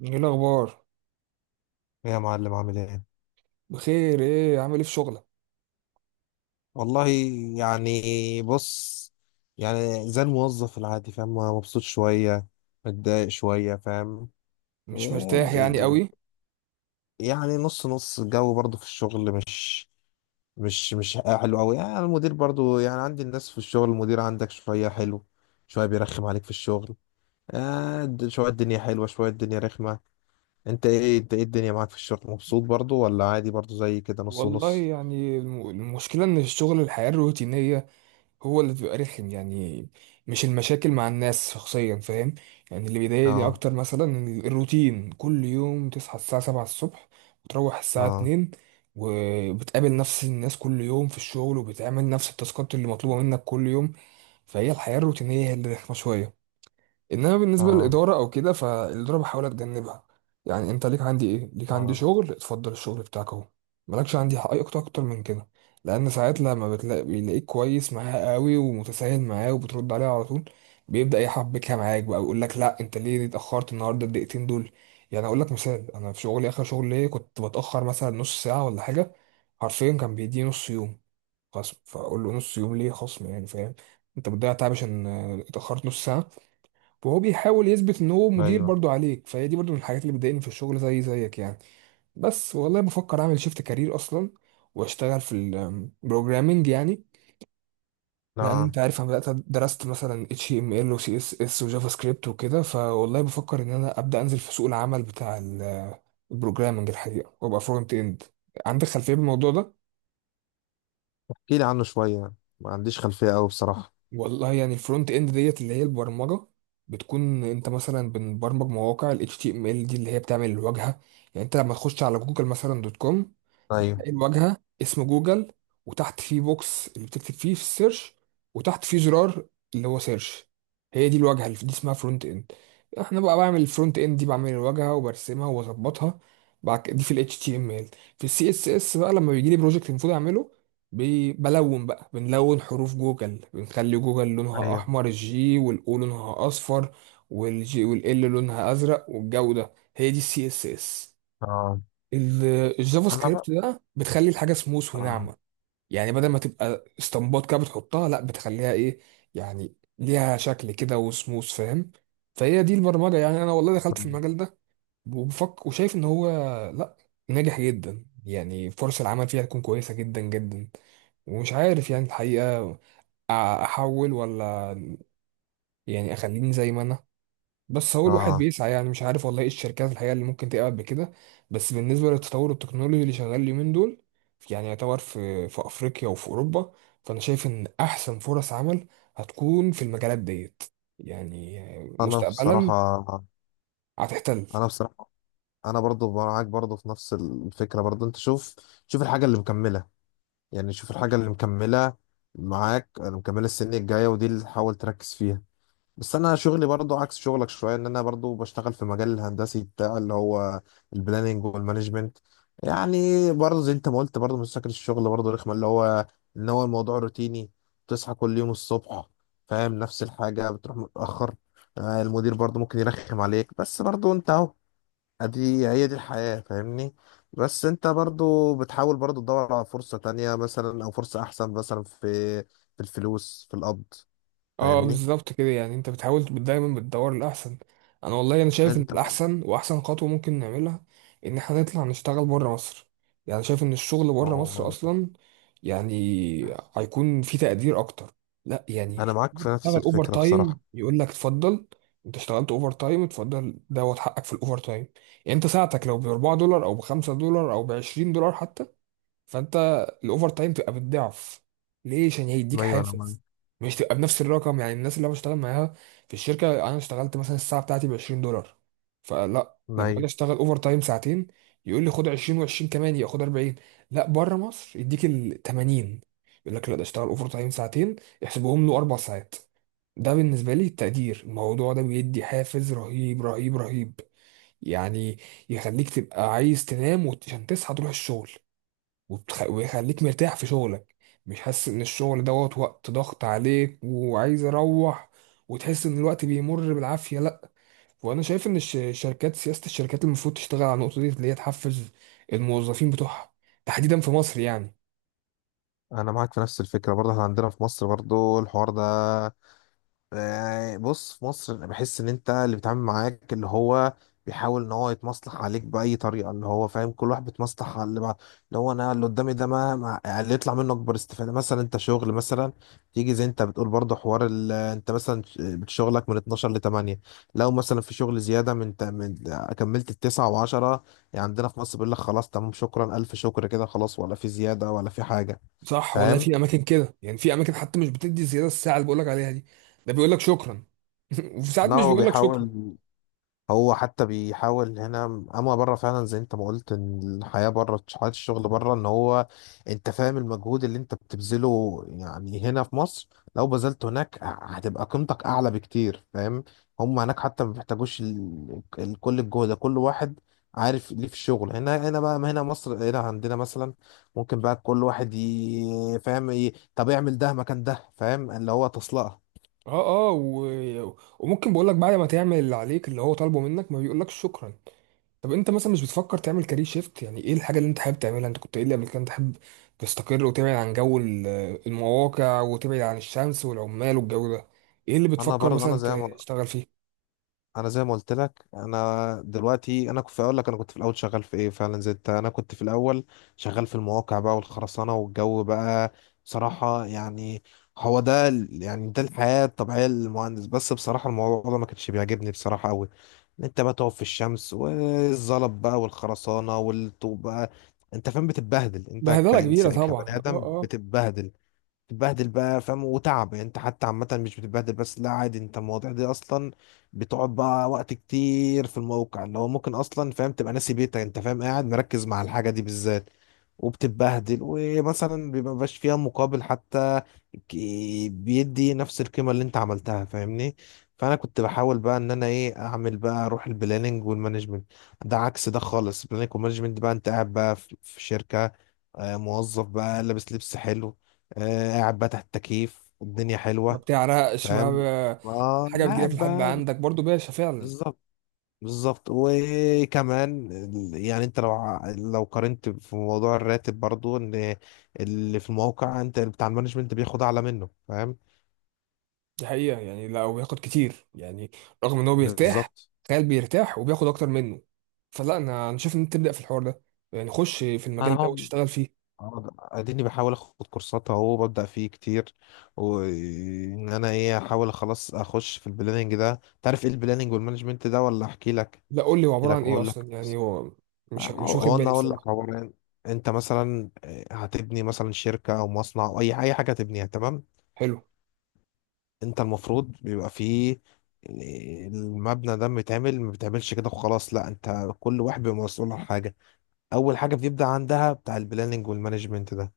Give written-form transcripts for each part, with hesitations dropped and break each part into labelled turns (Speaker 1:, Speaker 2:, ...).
Speaker 1: ايه الاخبار؟
Speaker 2: يا معلم، عامل ايه؟
Speaker 1: بخير. ايه عامل ايه في شغلك؟
Speaker 2: والله، يعني، بص، يعني زي الموظف العادي، فاهم؟ مبسوط شوية، متضايق شوية، فاهم؟
Speaker 1: مش
Speaker 2: إيه،
Speaker 1: مرتاح يعني
Speaker 2: د-
Speaker 1: قوي.
Speaker 2: يعني نص نص الجو برضو في الشغل، مش حلو قوي. يعني المدير برضو، يعني عندي الناس في الشغل، المدير عندك شوية حلو، شوية بيرخم عليك في الشغل. شوية الدنيا حلوة، شوية الدنيا رخمة. انت ايه الدنيا معاك في الشغل؟ مبسوط برضو ولا عادي برضو زي كده نص
Speaker 1: والله
Speaker 2: ونص؟
Speaker 1: يعني المشكله ان الشغل الحياه الروتينيه هو اللي بيبقى رخم يعني. مش المشاكل مع الناس شخصيا، فاهم. يعني اللي بيضايقني
Speaker 2: اه.
Speaker 1: اكتر مثلا إن الروتين كل يوم تصحى الساعه 7 الصبح وتروح الساعه
Speaker 2: اه.
Speaker 1: 2، وبتقابل نفس الناس كل يوم في الشغل وبتعمل نفس التاسكات اللي مطلوبه منك كل يوم. فهي الحياه الروتينيه هي اللي رخمه شويه. انما بالنسبه
Speaker 2: اه.
Speaker 1: للاداره او كده، فالاداره بحاول اتجنبها. يعني انت ليك عندي ايه؟ ليك عندي
Speaker 2: اه.
Speaker 1: شغل، اتفضل الشغل بتاعك اهو. مالكش عندي حق اي اكتر اكتر من كده. لان ساعات لما بتلاقي بيلاقيك كويس معاه قوي ومتساهل معاه وبترد عليه على طول، بيبدا يحبكها معاك بقى ويقول لك لا انت ليه اتاخرت النهارده الدقيقتين دول؟ يعني اقول لك مثال، انا في شغلي اخر شغل ليا كنت بتاخر مثلا نص ساعه ولا حاجه، حرفيا كان بيديني نص يوم خصم. فاقول له نص يوم ليه خصم يعني؟ فاهم، انت بتضيع تعب عشان اتاخرت نص ساعه. وهو بيحاول يثبت ان هو مدير
Speaker 2: ايوه.
Speaker 1: برضو عليك. فهي دي برضو من الحاجات اللي بتضايقني في الشغل، زي زيك يعني. بس والله بفكر اعمل شيفت كارير اصلا، واشتغل في البروجرامنج يعني. لان
Speaker 2: لا.
Speaker 1: انت عارف انا بدات درست مثلا اتش تي ام ال وسي اس اس وجافا سكريبت وكده. فوالله بفكر ان انا ابدا انزل في سوق العمل بتاع البروجرامنج الحقيقه، وابقى فرونت اند. عندك خلفيه بالموضوع ده؟
Speaker 2: احكي لي عنه شويه، ما عنديش خلفيه قوي بصراحه.
Speaker 1: والله يعني الفرونت اند ديت اللي هي البرمجه، بتكون انت مثلا بنبرمج مواقع ال HTML دي اللي هي بتعمل الواجهه. يعني انت لما تخش على جوجل مثلا دوت كوم،
Speaker 2: ايوه.
Speaker 1: هتلاقي الواجهه اسم جوجل، وتحت فيه بوكس اللي بتكتب فيه في السيرش، وتحت فيه زرار اللي هو سيرش. هي دي الواجهه اللي دي اسمها فرونت اند. احنا بقى بعمل الفرونت اند دي، بعمل الواجهه وبرسمها واظبطها. دي في الاتش تي ام ال. في السي اس اس بقى لما بيجي لي بروجكت المفروض اعمله، بلون بقى، بنلون حروف جوجل، بنخلي جوجل لونها
Speaker 2: ايوه.
Speaker 1: احمر، الجي والاو لونها اصفر، والجي والال لونها ازرق والجو ده. هي دي السي اس اس.
Speaker 2: اه.
Speaker 1: الجافا
Speaker 2: انا بقى.
Speaker 1: سكريبت ده بتخلي الحاجه سموث
Speaker 2: اه.
Speaker 1: وناعمه. يعني بدل ما تبقى اسطمبات كده بتحطها، لا بتخليها ايه، يعني ليها شكل كده وسموث، فاهم. فهي دي البرمجه. يعني انا والله دخلت في المجال ده وبفكر، وشايف ان هو لا، ناجح جدا، يعني فرص العمل فيها تكون كويسه جدا جدا. ومش عارف يعني الحقيقه، أ- احول ولا يعني اخليني زي ما انا. بس هو الواحد
Speaker 2: اه.
Speaker 1: بيسعى، يعني مش عارف والله ايه الشركات الحقيقة اللي ممكن تقع بكده. بس بالنسبة للتطور التكنولوجي اللي شغال اليومين دول، يعني يعتبر في أفريقيا وفي أوروبا، فأنا شايف إن أحسن فرص عمل هتكون في المجالات ديت، يعني
Speaker 2: انا
Speaker 1: مستقبلا،
Speaker 2: بصراحه
Speaker 1: هتحتل.
Speaker 2: انا بصراحه انا برضو معاك برضو في نفس الفكره. برضو انت شوف، شوف الحاجه اللي مكمله، يعني شوف الحاجه اللي مكمله معاك، اللي مكمله السنه الجايه، ودي اللي حاول تركز فيها. بس انا شغلي برضو عكس شغلك شويه، ان انا برضو بشتغل في مجال الهندسي بتاع اللي هو البلاننج والمانجمنت. يعني برضو زي انت ما قلت، برضو من شكل الشغل برضو رخمه، اللي هو ان هو الموضوع روتيني، بتصحى كل يوم الصبح، فاهم؟ نفس الحاجه، بتروح متاخر. المدير برضو ممكن يرخم عليك، بس برضو انت اهو، ادي هي دي الحياه، فاهمني؟ بس انت برضو بتحاول برضو تدور على فرصه تانية مثلا، او فرصه احسن مثلا في الفلوس، في القبض.
Speaker 1: اه
Speaker 2: فاهمني؟
Speaker 1: بالظبط كده. يعني انت بتحاول دايما بتدور الاحسن. انا والله انا شايف ان
Speaker 2: انت بقى.
Speaker 1: الاحسن واحسن خطوه ممكن نعملها، ان احنا نطلع نشتغل بره مصر. يعني شايف ان الشغل بره
Speaker 2: أو.
Speaker 1: مصر اصلا، يعني، هيكون في تقدير اكتر. لا يعني
Speaker 2: أنا معاك في نفس
Speaker 1: تشتغل اوفر
Speaker 2: الفكرة
Speaker 1: تايم
Speaker 2: بصراحة.
Speaker 1: يقول لك اتفضل، انت اشتغلت اوفر تايم اتفضل دوت حقك في الاوفر تايم. يعني انت ساعتك لو ب $4 او ب $5 او ب $20 حتى، فانت الاوفر تايم تبقى بالضعف. ليه؟ عشان هيديك
Speaker 2: أيوة أنا معاك.
Speaker 1: حافز، مش تبقى بنفس الرقم. يعني الناس اللي انا بشتغل معاها في الشركه، انا اشتغلت مثلا الساعه بتاعتي ب $20، فلا لما اجي
Speaker 2: أيوة
Speaker 1: اشتغل اوفر تايم ساعتين يقول لي خد 20 و20 كمان، ياخد 40. لا، بره مصر يديك ال 80، يقول لك لا ده اشتغل اوفر تايم ساعتين، احسبهم له اربع ساعات. ده بالنسبه لي التقدير. الموضوع ده بيدي حافز رهيب رهيب رهيب. يعني يخليك تبقى عايز تنام وعشان تصحى تروح الشغل، ويخليك مرتاح في شغلك، مش حاسس ان الشغل دوت وقت ضغط عليك وعايز اروح، وتحس ان الوقت بيمر بالعافية. لا. وانا شايف ان الشركات، سياسة الشركات المفروض تشتغل على النقطة دي اللي هي تحفز الموظفين بتوعها، تحديدا في مصر يعني.
Speaker 2: أنا معاك في نفس الفكرة برضه. إحنا عندنا في مصر برضه الحوار ده. يعني بص، في مصر انا بحس ان انت اللي بيتعامل معاك اللي هو بيحاول ان هو يتمصلح عليك باي طريقه، اللي هو فاهم كل واحد بيتمصلح على اللي بعد، اللي هو انا اللي قدامي ده، يعني اللي يطلع منه اكبر استفاده. مثلا انت شغل مثلا، تيجي زي انت بتقول برضه حوار ال... آه، انت مثلا شغلك من 12 ل 8. لو مثلا في شغل زياده من، كملت التسعة و10، يعني عندنا في مصر بيقول لك خلاص تمام، شكرا، الف شكر كده خلاص، ولا في زياده ولا في حاجه.
Speaker 1: صح والله،
Speaker 2: فاهم؟
Speaker 1: في اماكن كده يعني، في اماكن حتى مش بتدي زيادة الساعة اللي بقولك عليها دي، ده بيقولك شكرا. وفي ساعات
Speaker 2: لا
Speaker 1: مش
Speaker 2: هو
Speaker 1: بيقولك شكرا.
Speaker 2: بيحاول، هو حتى بيحاول هنا. اما بره فعلا زي انت ما قلت، ان الحياه بره، حياه الشغل بره، ان هو انت فاهم المجهود اللي انت بتبذله، يعني هنا في مصر لو بذلته هناك هتبقى قيمتك اعلى بكتير، فاهم؟ هم هناك حتى ما بيحتاجوش كل الجهد ده. كل واحد عارف ليه في الشغل هنا. هنا بقى، ما هنا مصر، هنا عندنا مثلا ممكن بقى كل واحد فاهم طب اعمل ده مكان ده، فاهم اللي هو تصلقه.
Speaker 1: اه اه وممكن بقولك بعد ما تعمل اللي عليك اللي هو طالبه منك ما بيقولكش شكرا. طب انت مثلا مش بتفكر تعمل كارير شيفت؟ يعني ايه الحاجه اللي انت حابب تعملها؟ انت كنت قايل لي قبل كده انت حابب تستقر وتبعد عن جو المواقع، وتبعد عن الشمس والعمال والجو ده. ايه اللي
Speaker 2: انا
Speaker 1: بتفكر
Speaker 2: برضه انا
Speaker 1: مثلا
Speaker 2: زي ما
Speaker 1: تشتغل فيه؟
Speaker 2: انا زي ما قلت لك انا دلوقتي، انا كنت اقول لك انا كنت في الاول شغال في ايه فعلا زي انت. انا كنت في الاول شغال في المواقع بقى والخرسانه والجو بقى، بصراحه. يعني هو ده يعني ده الحياه الطبيعيه للمهندس. بس بصراحه الموضوع ده ما كانش بيعجبني بصراحه قوي، ان انت بقى تقف في الشمس والزلط بقى والخرسانه والطوب بقى، انت فاهم؟ بتتبهدل انت
Speaker 1: بهدله كبيره
Speaker 2: كإنسان،
Speaker 1: طبعا،
Speaker 2: كبني
Speaker 1: اه
Speaker 2: ادم
Speaker 1: اه.
Speaker 2: بتتبهدل، تتبهدل بقى، فاهم؟ وتعب. يعني انت حتى عامة مش بتتبهدل بس لا عادي، انت المواضيع دي اصلا بتقعد بقى وقت كتير في الموقع، اللي هو ممكن اصلا فاهم تبقى ناسي بيتك، انت فاهم قاعد مركز مع الحاجة دي بالذات، وبتتبهدل، ومثلا بيبقى مبقاش فيها مقابل حتى. ك- بيدي نفس القيمة اللي انت عملتها. فاهمني؟ فانا كنت بحاول بقى ان انا ايه اعمل بقى، اروح البلاننج والمانجمنت. ده عكس ده خالص. البلاننج والمانجمنت بقى انت قاعد بقى في شركة، موظف بقى، لابس لبس حلو، قاعد بقى تحت التكييف والدنيا
Speaker 1: ما
Speaker 2: حلوة،
Speaker 1: بتعرقش، ما
Speaker 2: فاهم؟
Speaker 1: ب...
Speaker 2: اه،
Speaker 1: الحاجه بتجيلك
Speaker 2: قاعد
Speaker 1: لحد
Speaker 2: بقى.
Speaker 1: عندك برضو باشا فعلا.
Speaker 2: بالظبط. بالظبط. وكمان يعني انت لو لو قارنت في موضوع الراتب برضو، ان اللي في الموقع انت بتاع المانجمنت بياخد اعلى منه. فاهم؟
Speaker 1: دي حقيقه يعني لو بياخد كتير يعني، رغم ان هو بيرتاح.
Speaker 2: بالظبط.
Speaker 1: تخيل، بيرتاح وبياخد اكتر منه. فلا انا شايف ان انت تبدا في الحوار ده، يعني خش في
Speaker 2: انا
Speaker 1: المجال ده
Speaker 2: بقعد-
Speaker 1: وتشتغل فيه.
Speaker 2: اديني بحاول اخد كورسات اهو، ببدا فيه كتير، وان انا ايه احاول خلاص اخش في البلاننج ده. تعرف ايه البلاننج والمانجمنت ده ولا احكي لك؟
Speaker 1: لا قول لي هو
Speaker 2: احكي
Speaker 1: عبارة
Speaker 2: لك،
Speaker 1: عن ايه
Speaker 2: اقول لك.
Speaker 1: اصلا؟ يعني هو مش واخد
Speaker 2: هو انا
Speaker 1: بالي
Speaker 2: اقول
Speaker 1: بصراحة.
Speaker 2: لك هو أنا- انت مثلا هتبني مثلا شركه او مصنع، او اي حاجه تبنيها، تمام؟
Speaker 1: حلو.
Speaker 2: انت المفروض بيبقى فيه، المبنى ده متعمل، ما بتعملش كده وخلاص، لا، انت كل واحد بيبقى مسؤول عن حاجه. اول حاجه بيبدا عندها بتاع البلاننج والمانجمنت ده،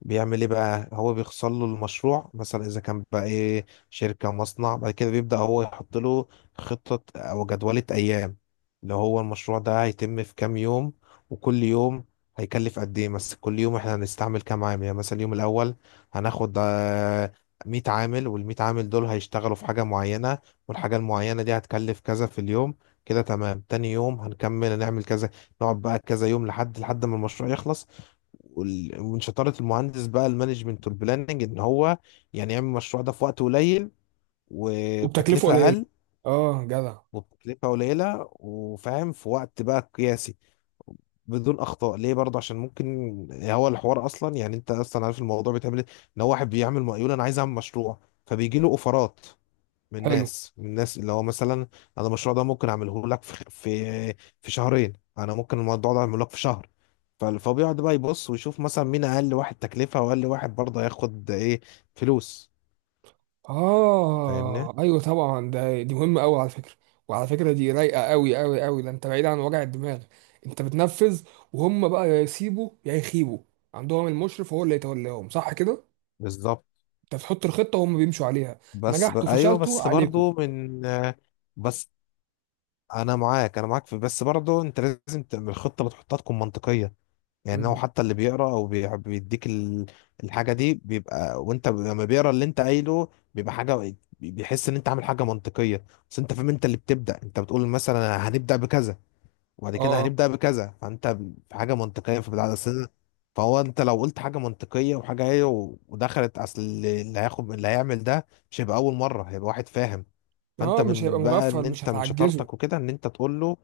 Speaker 2: بيعمل ايه بقى؟ هو بيخصل له المشروع مثلا، اذا كان بقى ايه شركة مصنع. بعد كده بيبدأ هو يحط له خطة، او جدولة ايام، اللي هو المشروع ده هيتم في كام يوم، وكل يوم هيكلف قد ايه. مثلا كل يوم احنا هنستعمل كام عامل. يعني مثلا اليوم الاول هناخد 100 عامل، وال100 عامل دول هيشتغلوا في حاجة معينة، والحاجة المعينة دي هتكلف كذا في اليوم. كده تمام، تاني يوم هنكمل هنعمل كذا، نقعد بقى كذا يوم لحد لحد ما المشروع يخلص. ومن شطارة المهندس بقى المانجمنت والبلاننج، ان هو يعني يعمل المشروع ده في وقت قليل
Speaker 1: وبتكلفه
Speaker 2: وبتكلفة
Speaker 1: قليلة.
Speaker 2: اقل،
Speaker 1: اه جدع.
Speaker 2: وبتكلفة قليلة، وفاهم في وقت بقى قياسي، بدون اخطاء. ليه برضه؟ عشان ممكن هو الحوار اصلا، يعني انت اصلا عارف الموضوع بيتعمل ايه، ان هو واحد بيعمل مقاول انا عايز اعمل مشروع، فبيجي له اوفرات من
Speaker 1: حلو.
Speaker 2: ناس، من ناس اللي هو مثلا انا المشروع ده ممكن اعمله لك في شهرين، انا ممكن الموضوع ده اعمله لك في شهر. فهو بيقعد بقى يبص ويشوف مثلا مين اقل واحد تكلفة، واقل واحد برضه هياخد ايه فلوس. فاهمني؟
Speaker 1: اه ايوه طبعا، ده دي مهمة قوي على فكرة. وعلى فكرة دي رايقة قوي قوي قوي. ده انت بعيد عن وجع الدماغ، انت بتنفذ، وهم بقى يا يسيبوا يا يخيبوا. عندهم المشرف هو اللي يتولاهم، صح كده؟
Speaker 2: بالظبط.
Speaker 1: انت بتحط الخطة وهم بيمشوا عليها، نجحتوا
Speaker 2: ايوه،
Speaker 1: فشلتوا
Speaker 2: بس
Speaker 1: عليكم.
Speaker 2: برضه من بس، انا معاك، انا معاك في، بس برضه انت لازم تعمل الخطة، بتحطها تكون منطقية. يعني هو
Speaker 1: مم.
Speaker 2: حتى اللي بيقرا او بيديك الحاجه دي بيبقى، وانت لما بيقرا اللي انت قايله بيبقى حاجه، بيحس ان انت عامل حاجه منطقيه. بس انت فاهم انت اللي بتبدا، انت بتقول مثلا هنبدا بكذا، وبعد
Speaker 1: اه
Speaker 2: كده
Speaker 1: اه.
Speaker 2: هنبدا بكذا، فانت في حاجه منطقيه في بدايه السنه. فهو انت لو قلت حاجه منطقيه وحاجه هي ودخلت، اصل اللي هياخد اللي هيعمل ده مش هيبقى اول مره، هيبقى واحد فاهم. فانت
Speaker 1: اه، مش هيبقى
Speaker 2: من بقى،
Speaker 1: مغفل
Speaker 2: ان
Speaker 1: مش
Speaker 2: انت من
Speaker 1: هتعجزه.
Speaker 2: شطارتك وكده، ان انت تقول له.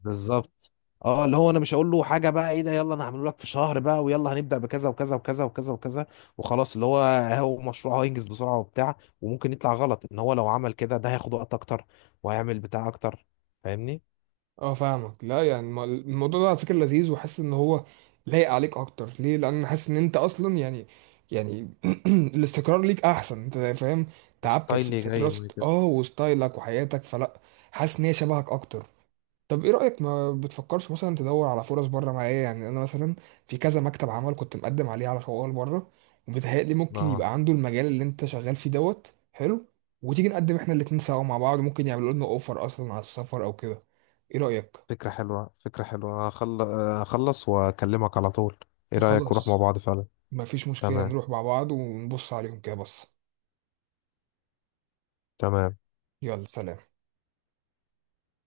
Speaker 2: بالظبط. اه، اللي هو انا مش هقول له حاجه بقى ايه ده، يلا انا هعمله لك في شهر بقى، ويلا هنبدا بكذا وكذا وكذا وكذا وكذا وخلاص، اللي هو هو مشروع هينجز بسرعه وبتاع، وممكن يطلع غلط، ان هو لو عمل كده ده هياخد وقت اكتر، وهيعمل بتاع اكتر. فاهمني؟
Speaker 1: اه فاهمك. لا يعني الموضوع ده على فكره لذيذ، وحاسس ان هو لايق عليك اكتر. ليه؟ لان حاسس ان انت اصلا يعني، يعني الاستقرار ليك احسن، انت فاهم. تعبت في
Speaker 2: ستايلي
Speaker 1: في
Speaker 2: جاي
Speaker 1: دراسه
Speaker 2: من كده.
Speaker 1: اه، وستايلك وحياتك فلا، حاسس ان هي شبهك اكتر. طب ايه رايك؟ ما بتفكرش مثلا تدور على فرص بره معايا؟ يعني انا مثلا في كذا مكتب عمل كنت مقدم عليه على شغل بره، وبيتهيألي ممكن
Speaker 2: اه.
Speaker 1: يبقى عنده المجال اللي انت شغال فيه دوت حلو، وتيجي نقدم احنا الاتنين سوا مع بعض، ممكن يعملوا لنا اوفر اصلا على السفر او كده. ايه رأيك؟
Speaker 2: فكره حلوه، فكره حلوه. اخلص واكلمك على طول. ايه رايك نروح مع
Speaker 1: خلاص.
Speaker 2: بعض فعلا؟
Speaker 1: مفيش مشكلة،
Speaker 2: تمام.
Speaker 1: نروح مع بعض ونبص عليهم كده بص.
Speaker 2: تمام.
Speaker 1: يلا، سلام.